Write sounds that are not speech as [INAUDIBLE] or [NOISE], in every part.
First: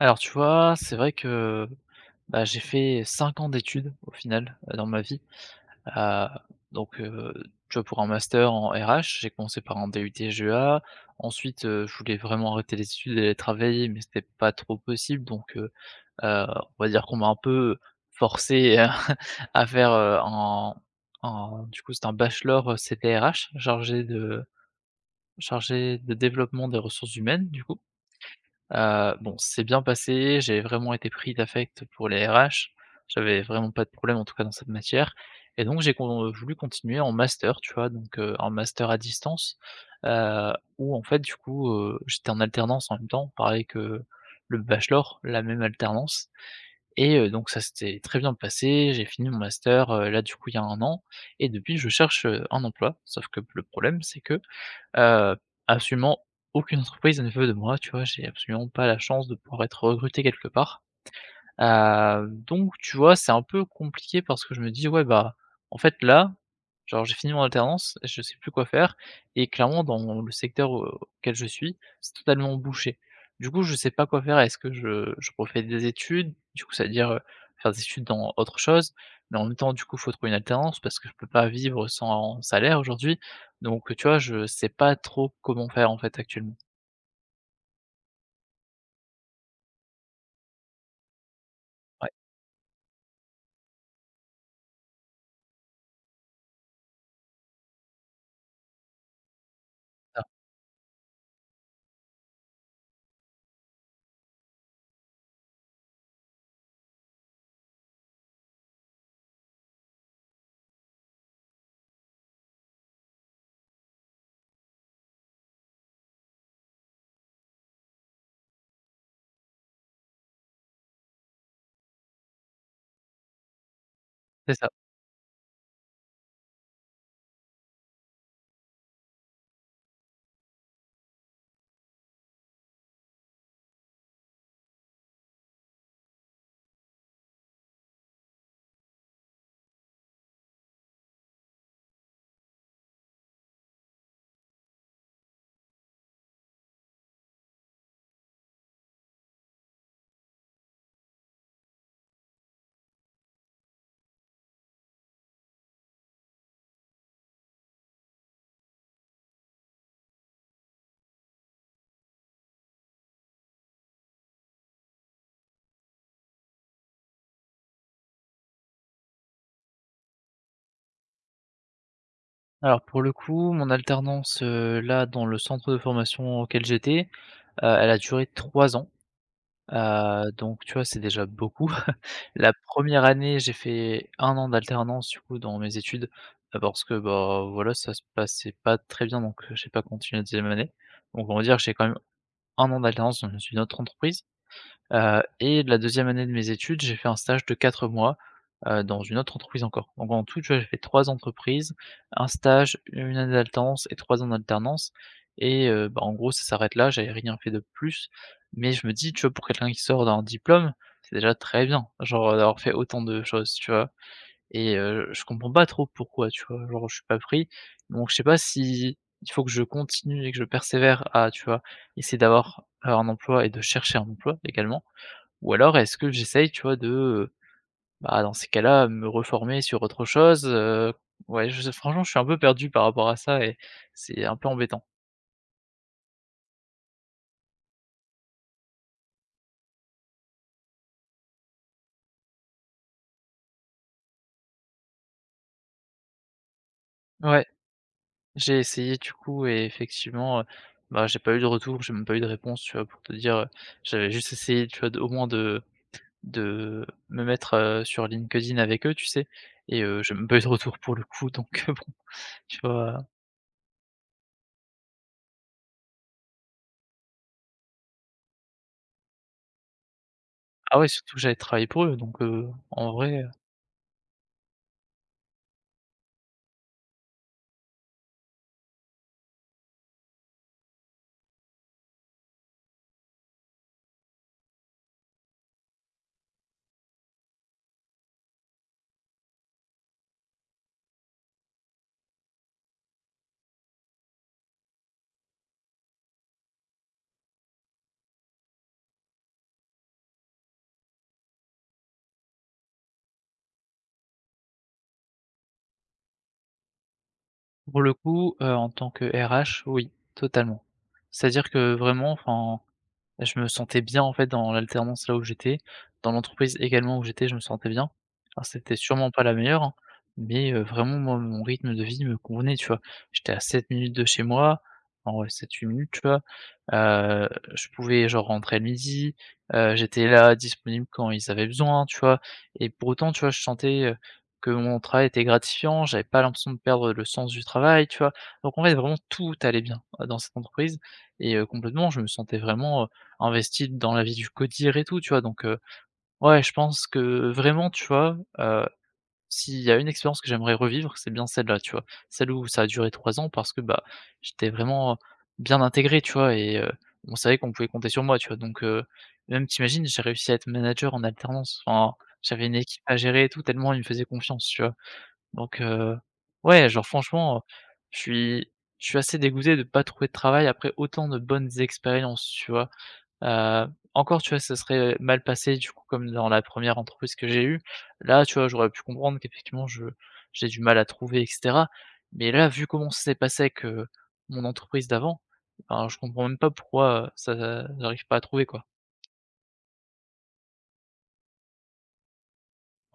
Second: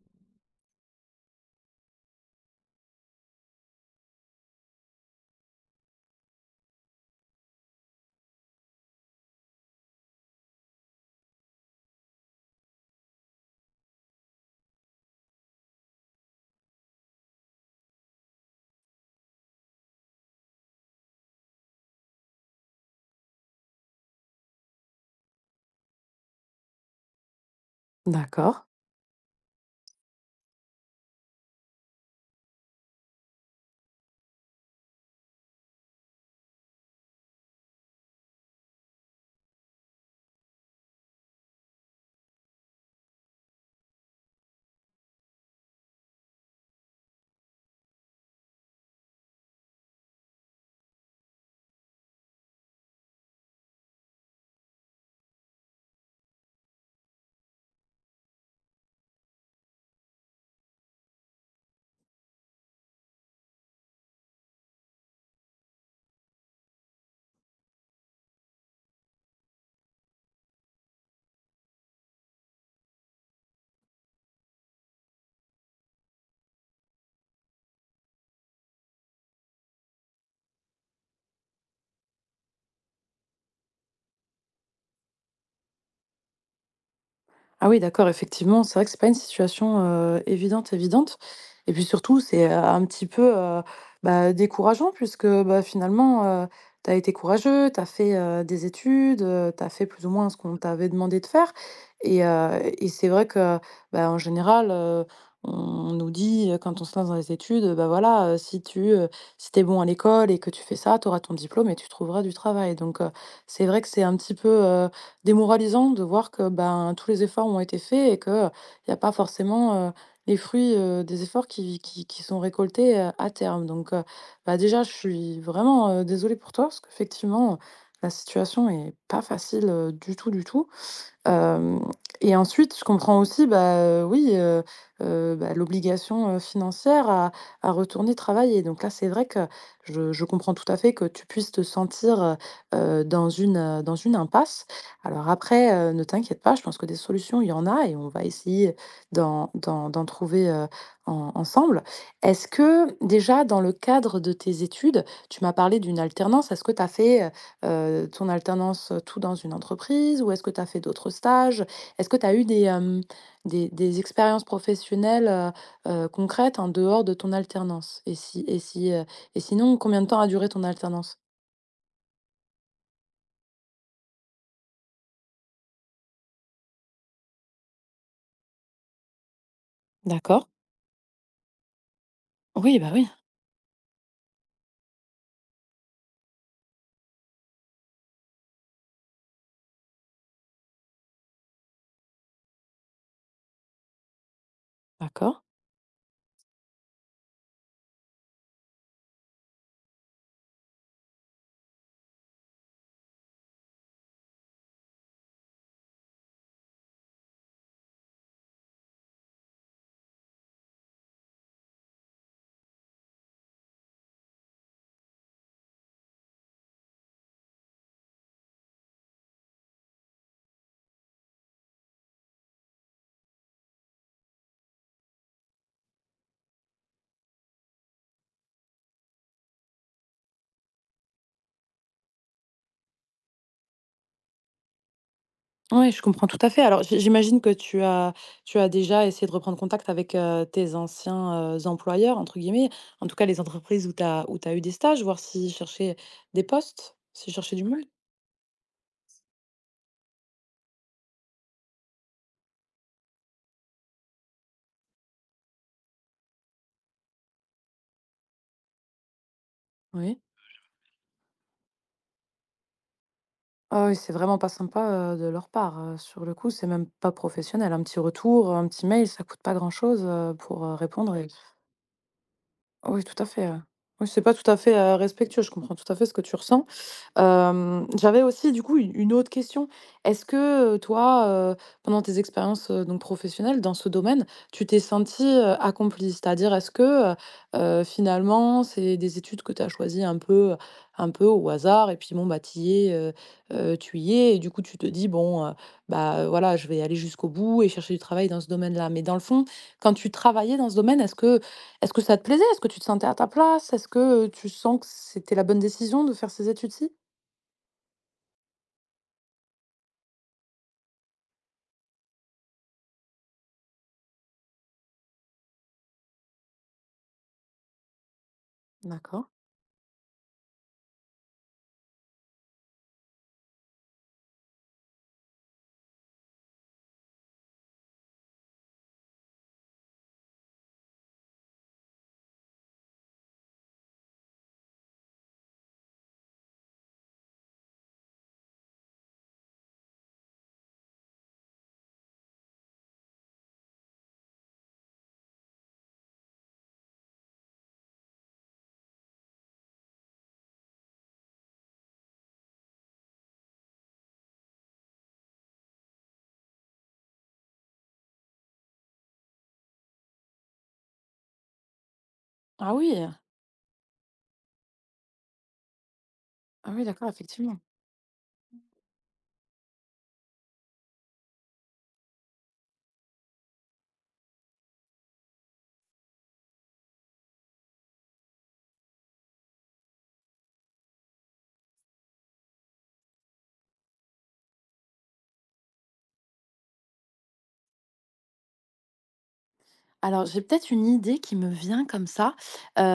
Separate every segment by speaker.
Speaker 1: Alors tu vois, c'est vrai que, bah, j'ai fait 5 ans d'études au final, dans ma vie. Heu, donc tu vois, pour un master en RH, j'ai commencé par un DUT GEA. Ensuite, je voulais vraiment arrêter les études et aller travailler, mais c'était pas trop possible donc heu, on va dire qu'on m'a un peu forcé, [LAUGHS] à faire, un du coup, c'est un bachelor, CDRH, chargé de développement des ressources humaines, du coup.
Speaker 2: D'accord.
Speaker 1: Bon, c'est bien passé, j'ai vraiment été pris d'affect pour les RH. J'avais vraiment pas de problème, en tout cas dans cette matière et donc j'ai con voulu continuer en master, tu vois? Donc, en master à distance, où en fait, du coup, j'étais en alternance en même temps, pareil que le bachelor, la même alternance et donc ça s'était très bien passé. J'ai fini mon master, là, du coup, il y a un an et depuis je cherche, un emploi. Sauf que le problème, c'est que, Heu, absolument aucune entreprise ne veut de moi, tu vois? J'ai absolument pas la chance de pouvoir être recruté quelque part. Donc tu vois, c'est un peu compliqué parce que je me dis: «Ouais, bah, en fait, là, genre, j'ai fini mon alternance, je sais plus quoi faire» et clairement dans le secteur auquel je suis, c'est totalement bouché. Du coup, je sais pas quoi faire. Est-ce que je refais des études? Du coup, c'est à dire, faire des études dans autre chose, mais en même temps, du coup, faut trouver une alternance parce que je peux pas vivre sans salaire aujourd'hui. Donc, tu vois, je sais pas trop comment faire, en fait, actuellement.
Speaker 2: Ah oui, d'accord, effectivement, c'est vrai que c'est pas une situation, évidente, évidente et puis
Speaker 1: Ouais,
Speaker 2: surtout, c'est, un petit peu, bah, décourageant puisque, bah, finalement, tu as été courageux, tu as fait, des études, tu as fait plus ou moins ce qu'on t'avait demandé de faire et c'est vrai que, bah, en général, on nous dit, quand on se lance dans les études, bah, voilà, si t'es bon à l'école et que tu fais ça, tu auras ton diplôme et tu trouveras du travail donc c'est vrai que c'est un petit peu, démoralisant de voir que, ben, tous les efforts ont été faits et qu'il y a pas forcément, les fruits, des efforts qui sont récoltés, à terme. Donc,
Speaker 1: c'est
Speaker 2: bah,
Speaker 1: ça.
Speaker 2: déjà, je suis vraiment, désolée pour toi parce qu'effectivement, la situation est pas facile, du tout, du tout. Hem et ensuite, je comprends aussi, bah, oui, bah, l'obligation, financière à retourner travailler. Donc là, c'est vrai que je comprends tout à fait que tu puisses te sentir, dans une impasse. Alors après, ne t'inquiète pas, je pense que des solutions, il y en a et on va essayer d'en trouver, en ensemble. Est-ce que déjà dans le cadre de tes études, tu m'as parlé d'une alternance, est-ce que tu as fait, ton alternance, tout dans une entreprise ou est-ce que tu as fait d'autres stages? Est-ce que tu as eu des, hem, des expériences professionnelles, concrètes en dehors de ton alternance? Et si et si, et sinon, combien de temps a duré ton alternance?
Speaker 1: Alors pour le coup, mon alternance, là, dans le centre de formation auquel j'étais, elle a duré 3 ans,
Speaker 2: D'accord.
Speaker 1: donc tu vois, c'est déjà beaucoup. [LAUGHS] La
Speaker 2: Oui, bah,
Speaker 1: première
Speaker 2: oui,
Speaker 1: année, j'ai fait un an d'alternance, du coup, dans mes études, parce que, bah, voilà, ça se passait pas très bien, donc, j'ai pas continué la deuxième année. Donc on va dire que j'ai quand même un an d'alternance dans une autre entreprise. Heu
Speaker 2: d'accord.
Speaker 1: et de la deuxième année de mes études, j'ai fait un stage de 4 mois, dans une autre entreprise encore. Donc en tout, tu vois, j'ai fait 3 entreprises, un stage, une année d'alternance et 3 ans d'alternance et bah, en gros, ça s'arrête là, j'avais rien fait de plus. Mais je me dis, tu vois, pour quelqu'un qui sort d'un diplôme, c'est déjà très bien, genre, d'avoir fait autant de choses, tu vois? Et je comprends pas trop pourquoi, tu vois? Genre, je suis pas pris. Donc je sais pas si il faut que je continue et que je persévère à, tu vois, essayer d'avoir, un emploi et de chercher un emploi également ou alors est-ce que j'essaye, tu vois, de, bah, dans ces cas-là, me reformer sur autre chose? Ouais, je franchement, je suis un peu perdu par rapport à ça et c'est un peu embêtant.
Speaker 2: Ouais, je comprends tout à fait. Alors j'imagine que tu as déjà essayé de reprendre contact avec, tes anciens, «employeurs» entre guillemets, en tout cas les entreprises où tu as eu des stages, voir s'ils cherchaient des postes, s'ils
Speaker 1: Ouais,
Speaker 2: cherchaient du monde?
Speaker 1: j'ai essayé du coup et effectivement, bah, j'ai pas eu de retour, j'ai même pas eu de réponse, tu vois? Pour te dire, j'avais juste essayé, tu vois, de au moins de me mettre, sur LinkedIn avec eux, tu sais? Et j'ai
Speaker 2: Oui.
Speaker 1: même pas eu de retour pour le coup donc, [LAUGHS] bon, tu vois?
Speaker 2: Ah oui, c'est vraiment pas sympa, de leur part, sur le coup, c'est même pas professionnel. Un petit retour, un petit mail, ça coûte pas grand-chose, pour,
Speaker 1: Ah ouais,
Speaker 2: répondre
Speaker 1: surtout que
Speaker 2: et
Speaker 1: j'avais travaillé pour eux donc, en
Speaker 2: Oui. Oui, tout
Speaker 1: vrai.
Speaker 2: à fait, ouais. Oui, c'est pas tout à fait, respectueux, je comprends tout à fait ce que tu ressens. J'avais aussi du coup u une autre question. Est-ce que, toi, pendant tes expériences, donc professionnelles dans ce domaine, tu t'es sentie, accomplie? C'est-à-dire est-ce que, heu finalement, c'est des études que tu as choisies un peu au hasard et puis bon, bah, tu y es et du coup tu te dis: «Bon, bah, voilà, je vais aller jusqu'au bout et chercher du travail dans ce domaine-là». Mais dans le fond, quand tu travaillais dans ce domaine, est-ce que ça te plaisait? Est-ce que tu te sentais à ta place? Est-ce que, tu sens que c'était la bonne décision de faire ces études-ci?
Speaker 1: Pour le coup, en tant que RH, oui, totalement. C'est-à-dire que vraiment, enfin, je me sentais bien, en fait, dans l'alternance là où j'étais. Dans l'entreprise également où j'étais, je me sentais bien. Alors c'était sûrement pas
Speaker 2: D'accord.
Speaker 1: la meilleure, hein, mais vraiment moi mon rythme de vie me convenait, tu vois? J'étais à 7 minutes de chez moi, en ouais sept huit minutes, tu vois? Heu, je pouvais genre rentrer le midi, j'étais là disponible quand ils avaient besoin, tu vois? Et pour autant, tu vois, je sentais, que mon travail était gratifiant, j'avais pas l'impression de perdre le sens du travail, tu vois? Donc en fait, vraiment tout allait bien, dans cette entreprise et complètement, je me sentais vraiment, investi dans la vie du codir et tout, tu vois? Donc ouais, je pense que vraiment, tu vois, s'il y a une expérience que j'aimerais revivre, c'est bien celle-là, tu vois? Celle où ça a duré 3 ans parce que, bah, j'étais vraiment bien intégré, tu vois? Et on savait qu'on pouvait compter sur moi, tu vois? Donc même t'imagines j'ai réussi à être manager en alternance. Enfin, j'avais une
Speaker 2: Ah
Speaker 1: équipe à
Speaker 2: oui!
Speaker 1: gérer et tout, tellement ils me faisaient confiance, tu vois? Donc ouais,
Speaker 2: Ah oui,
Speaker 1: genre
Speaker 2: d'accord,
Speaker 1: franchement,
Speaker 2: effectivement.
Speaker 1: je suis je suis assez dégoûté de pas trouver de travail après autant de bonnes expériences, tu vois? Heu, Encore, tu vois, ça serait mal passé, du coup, comme dans la première entreprise que j'ai eue. Là, tu vois, j'aurais pu comprendre qu'effectivement je j'ai du mal à trouver et cetera. Mais là, vu comment ça s'est passé avec, mon entreprise d'avant, ben, je comprends même pas pourquoi, ça j'arrive pas à trouver, quoi.
Speaker 2: Alors, j'ai peut-être une idée qui me vient comme ça.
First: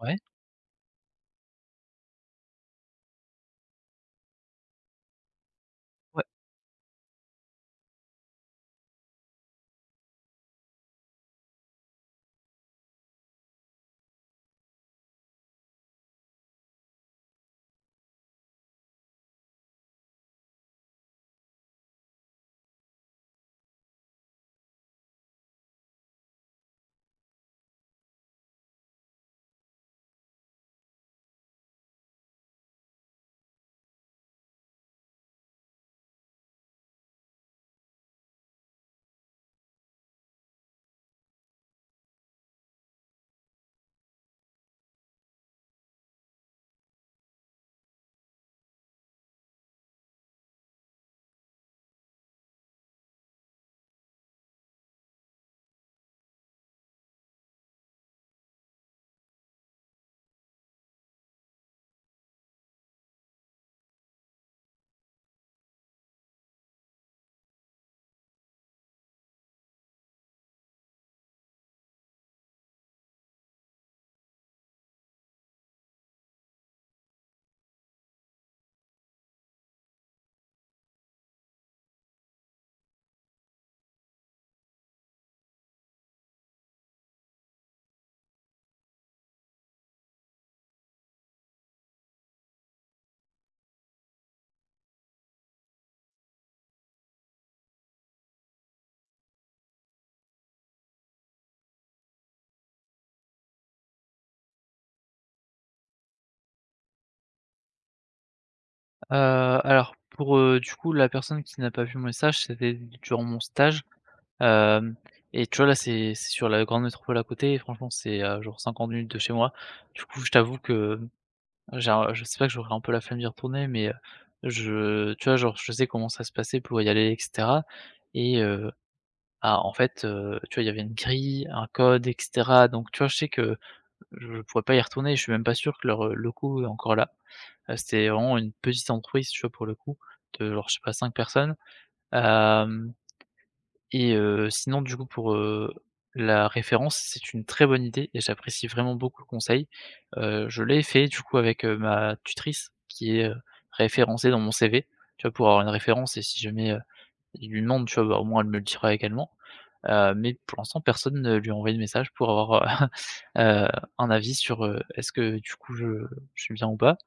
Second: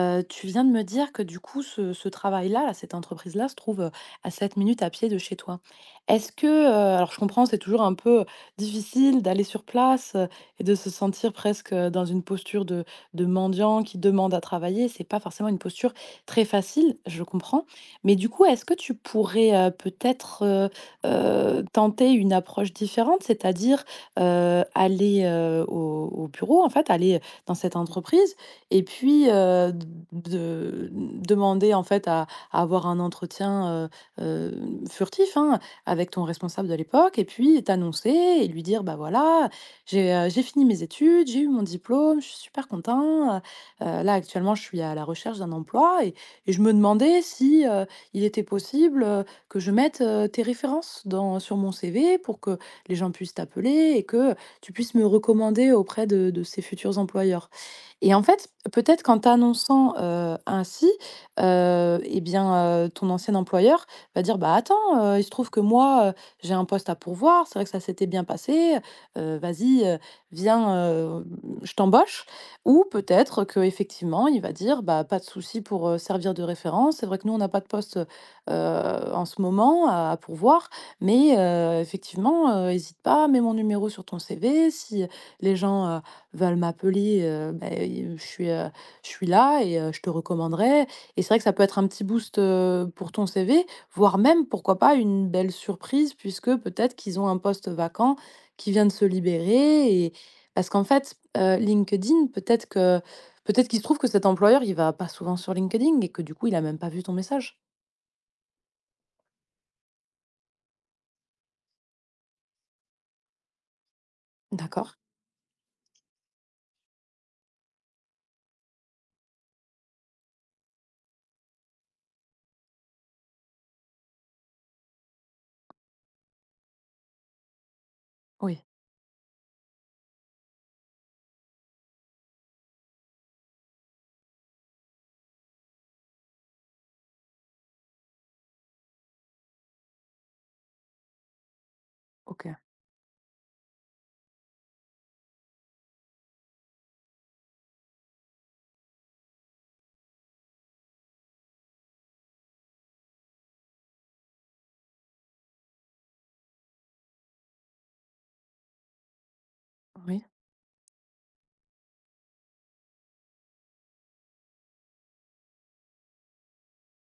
Speaker 1: Ouais.
Speaker 2: tu viens de me dire que du coup, ce travail-là, là, cette entreprise-là se trouve, à 7 minutes à pied de chez toi.
Speaker 1: Ouais,
Speaker 2: Est-ce que, alors je comprends, c'est toujours un peu difficile d'aller sur place, et de se sentir presque, dans une posture de mendiant qui demande à travailler. C'est pas forcément une posture très facile, je comprends. Mais du coup, est-ce que tu pourrais, peut-être, tenter une approche différente? C'est-à-dire, aller, au bureau, en fait, aller, dans cette entreprise et puis, d de demander, en fait, à avoir un entretien, heu, furtif, hein, avec ton responsable de l'époque et puis t'annoncer et lui dire: «Bah, voilà, j'ai fini mes études, j'ai eu mon diplôme, je suis super content, là, actuellement, je suis à la recherche d'un emploi et je me demandais si, il était possible, que je mette, tes références dans sur mon CV pour que, les gens puissent t'appeler et que tu puisses me recommander auprès de ces futurs employeurs. Et en fait, peut-être qu'en t'annonçant, ainsi, et bien, ton ancien employeur va dire: «Bah, attends, il se trouve que moi, j'ai un poste à pourvoir, c'est vrai que ça s'était bien passé, vas-y, viens, je t'embauche». Ou peut-être qu'effectivement, il va dire: «Bah, pas de souci pour, servir de référence. C'est vrai que nous, on n'a pas de poste, en ce moment à pourvoir, mais effectivement, hésite pas, mets mon numéro sur ton CV si les gens, veulent m'appeler, bah, je suis là et je te recommanderais et c'est vrai que ça peut être un petit boost, pour ton CV, voire même, pourquoi pas, une belle surprise puisque peut-être qu'ils ont un poste vacant qui vient de se libérer et parce qu'en fait, LinkedIn, peut-être qu'il se trouve que cet employeur, il va pas souvent sur LinkedIn et que du coup, il a même pas vu ton message.
Speaker 1: heu, alors pour, du coup, la personne qui n'a pas vu mon message, c'était durant mon stage, hem
Speaker 2: D'accord.
Speaker 1: et tu vois, là, c'est sur la grande métropole à côté et franchement, c'est à genre 50 minutes de chez moi. Du coup, je t'avoue que J'ai un je sais pas que j'aurais un peu la flemme d'y retourner, mais, je tu vois, genre, je sais comment ça se passait pour y aller et cetera et
Speaker 2: Oui.
Speaker 1: ah, en fait, tu vois, il y avait une grille, un code et cetera, donc tu vois, je sais que je pourrais pas y retourner. Je suis même pas sûr que leur locaux est encore là. C'était vraiment une petite entreprise, tu vois, pour le coup, de genre, je sais pas, 5 personnes,
Speaker 2: OK.
Speaker 1: hem Sinon du coup pour, la référence, c'est une très bonne idée et j'apprécie vraiment beaucoup le conseil. Je l'ai fait du coup avec, ma tutrice qui est, référencée dans mon CV, tu vois? Pour avoir une référence et si jamais, il lui demande, tu vois? Bah, au moins elle me le dira également. Heu,
Speaker 2: Oui.
Speaker 1: mais pour l'instant personne ne lui a envoyé de message pour avoir, heu heu, [LAUGHS] un avis sur, est-ce que du coup je suis bien ou pas?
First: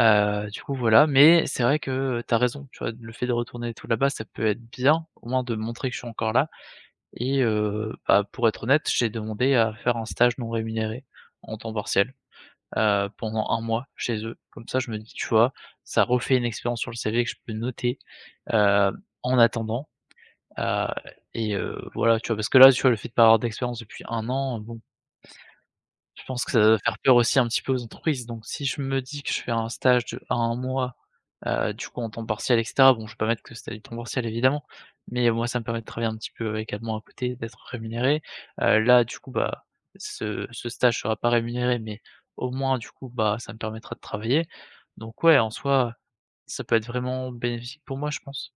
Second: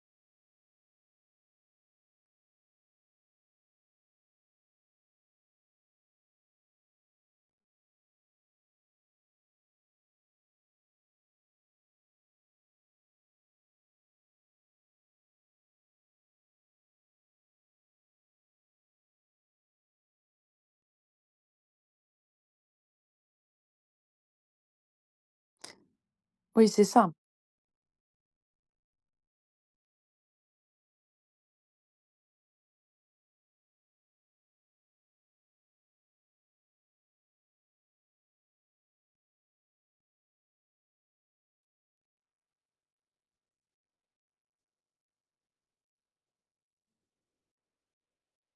Speaker 1: Du coup voilà, mais c'est vrai que, tu as raison, tu vois? Le fait de retourner tout là-bas, ça peut être bien, au moins de montrer que je suis encore là. Et bah, pour être honnête, j'ai demandé à faire un stage non rémunéré en temps partiel, pendant un mois chez eux. Comme ça, je me dis, tu vois, ça refait une expérience sur le CV que je peux noter, heu, en attendant, heu voilà, tu vois? Parce que là, tu vois, le fait de pas avoir d'expérience depuis un an, bon, je pense que ça
Speaker 2: Oui,
Speaker 1: doit
Speaker 2: c'est
Speaker 1: faire
Speaker 2: ça.
Speaker 1: peur aussi un petit peu aux entreprises. Donc si je me dis que je fais un stage de un mois. Du coup, en temps partiel et cetera, bon, je vais pas mettre que c'était du temps partiel évidemment, mais moi, ça me permet de travailler un petit peu également à côté, d'être rémunéré. Là, du coup, bah, ce stage sera pas rémunéré, mais au moins, du coup, bah, ça me permettra de travailler. Donc ouais, en soi, ça peut être vraiment bénéfique pour moi, je pense.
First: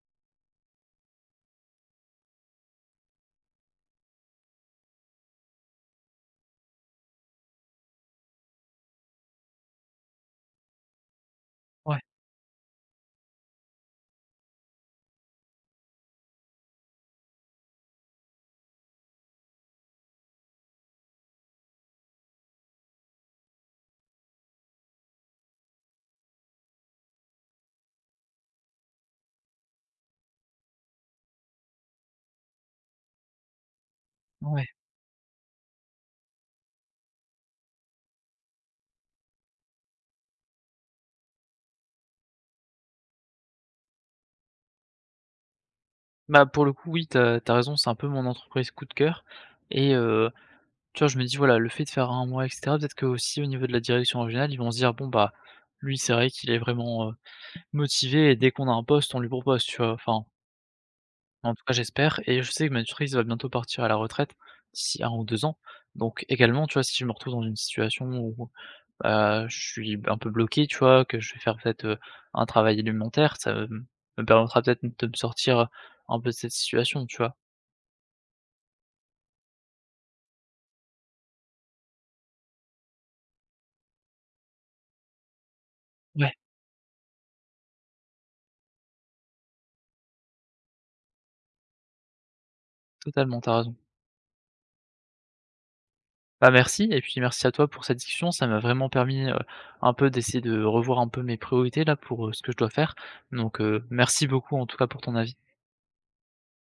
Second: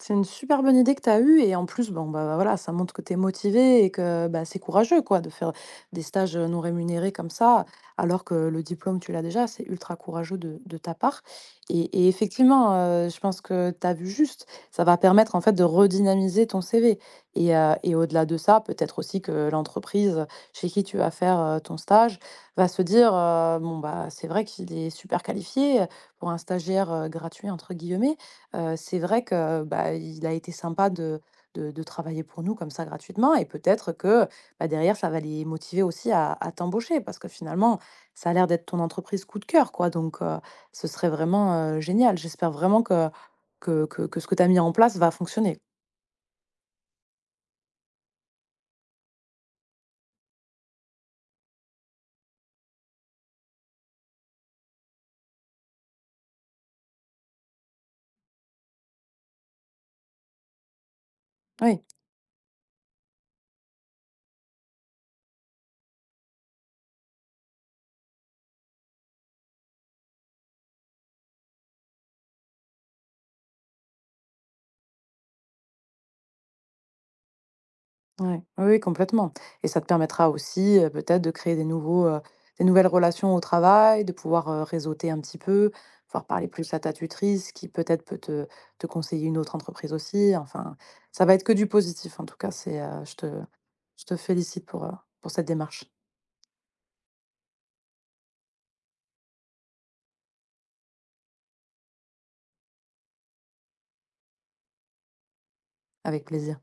Speaker 2: C'est une super bonne idée que tu as eue et en plus, bon, bah, voilà, ça montre que tu es motivé et que bah, c'est courageux quoi, de faire des stages non rémunérés comme ça, alors que le diplôme, tu l'as déjà, c'est ultra courageux de, ta part. Et,
Speaker 1: Ouais,
Speaker 2: et effectivement, je pense que tu as vu juste, ça va permettre en fait de redynamiser ton CV. Et au-delà de ça, peut-être aussi que l'entreprise chez qui tu vas faire ton stage va se dire, bon, bah, c'est vrai qu'il est super qualifié pour un stagiaire gratuit, entre guillemets. C'est vrai que, bah, il a été sympa de travailler pour nous comme ça gratuitement et peut-être que,
Speaker 1: ouais.
Speaker 2: bah, derrière ça va les motiver aussi à t'embaucher parce que finalement, ça a l'air d'être ton entreprise coup de cœur quoi donc ce serait vraiment, génial. J'espère vraiment que ce que tu as mis en place va fonctionner.
Speaker 1: Bah, pour le coup, oui, t'as raison, c'est un peu mon entreprise coup de cœur et tu vois, je me dis, voilà, le fait de faire un mois et cetera, peut-être que aussi au niveau de la direction régionale, ils vont se dire: «Bon, bah, lui, c'est vrai qu'il est vraiment, motivé et dès qu'on a un poste, on lui propose, tu vois? Enfin, en tout cas,
Speaker 2: Oui.
Speaker 1: j'espère et je sais que ma tutrice va bientôt partir à la retraite, d'ici un ou 2 ans. Donc également, tu vois, si je me retrouve dans une situation où, bah, je suis un peu bloqué, tu vois? Que je vais faire peut-être, un travail alimentaire, ça me permettra peut-être de me sortir un peu de cette situation, tu vois?
Speaker 2: Ouais. Oui, oui, complètement et ça te permettra aussi, peut-être de créer des nouvelles relations au travail, de pouvoir, réseauter un petit peu, pouvoir
Speaker 1: Ouais,
Speaker 2: parler plus à ta tutrice qui peut-être peut te conseiller une autre entreprise aussi. Enfin, ça va être que du positif en tout cas, c'est,
Speaker 1: totalement, t'as raison.
Speaker 2: je te félicite pour cette démarche,
Speaker 1: Bah, merci et puis merci à toi pour cette discussion. Ça m'a vraiment permis, un peu d'essayer de revoir un peu mes priorités là pour, ce que je dois faire. Donc, merci beaucoup en tout cas pour ton avis.
Speaker 2: avec plaisir.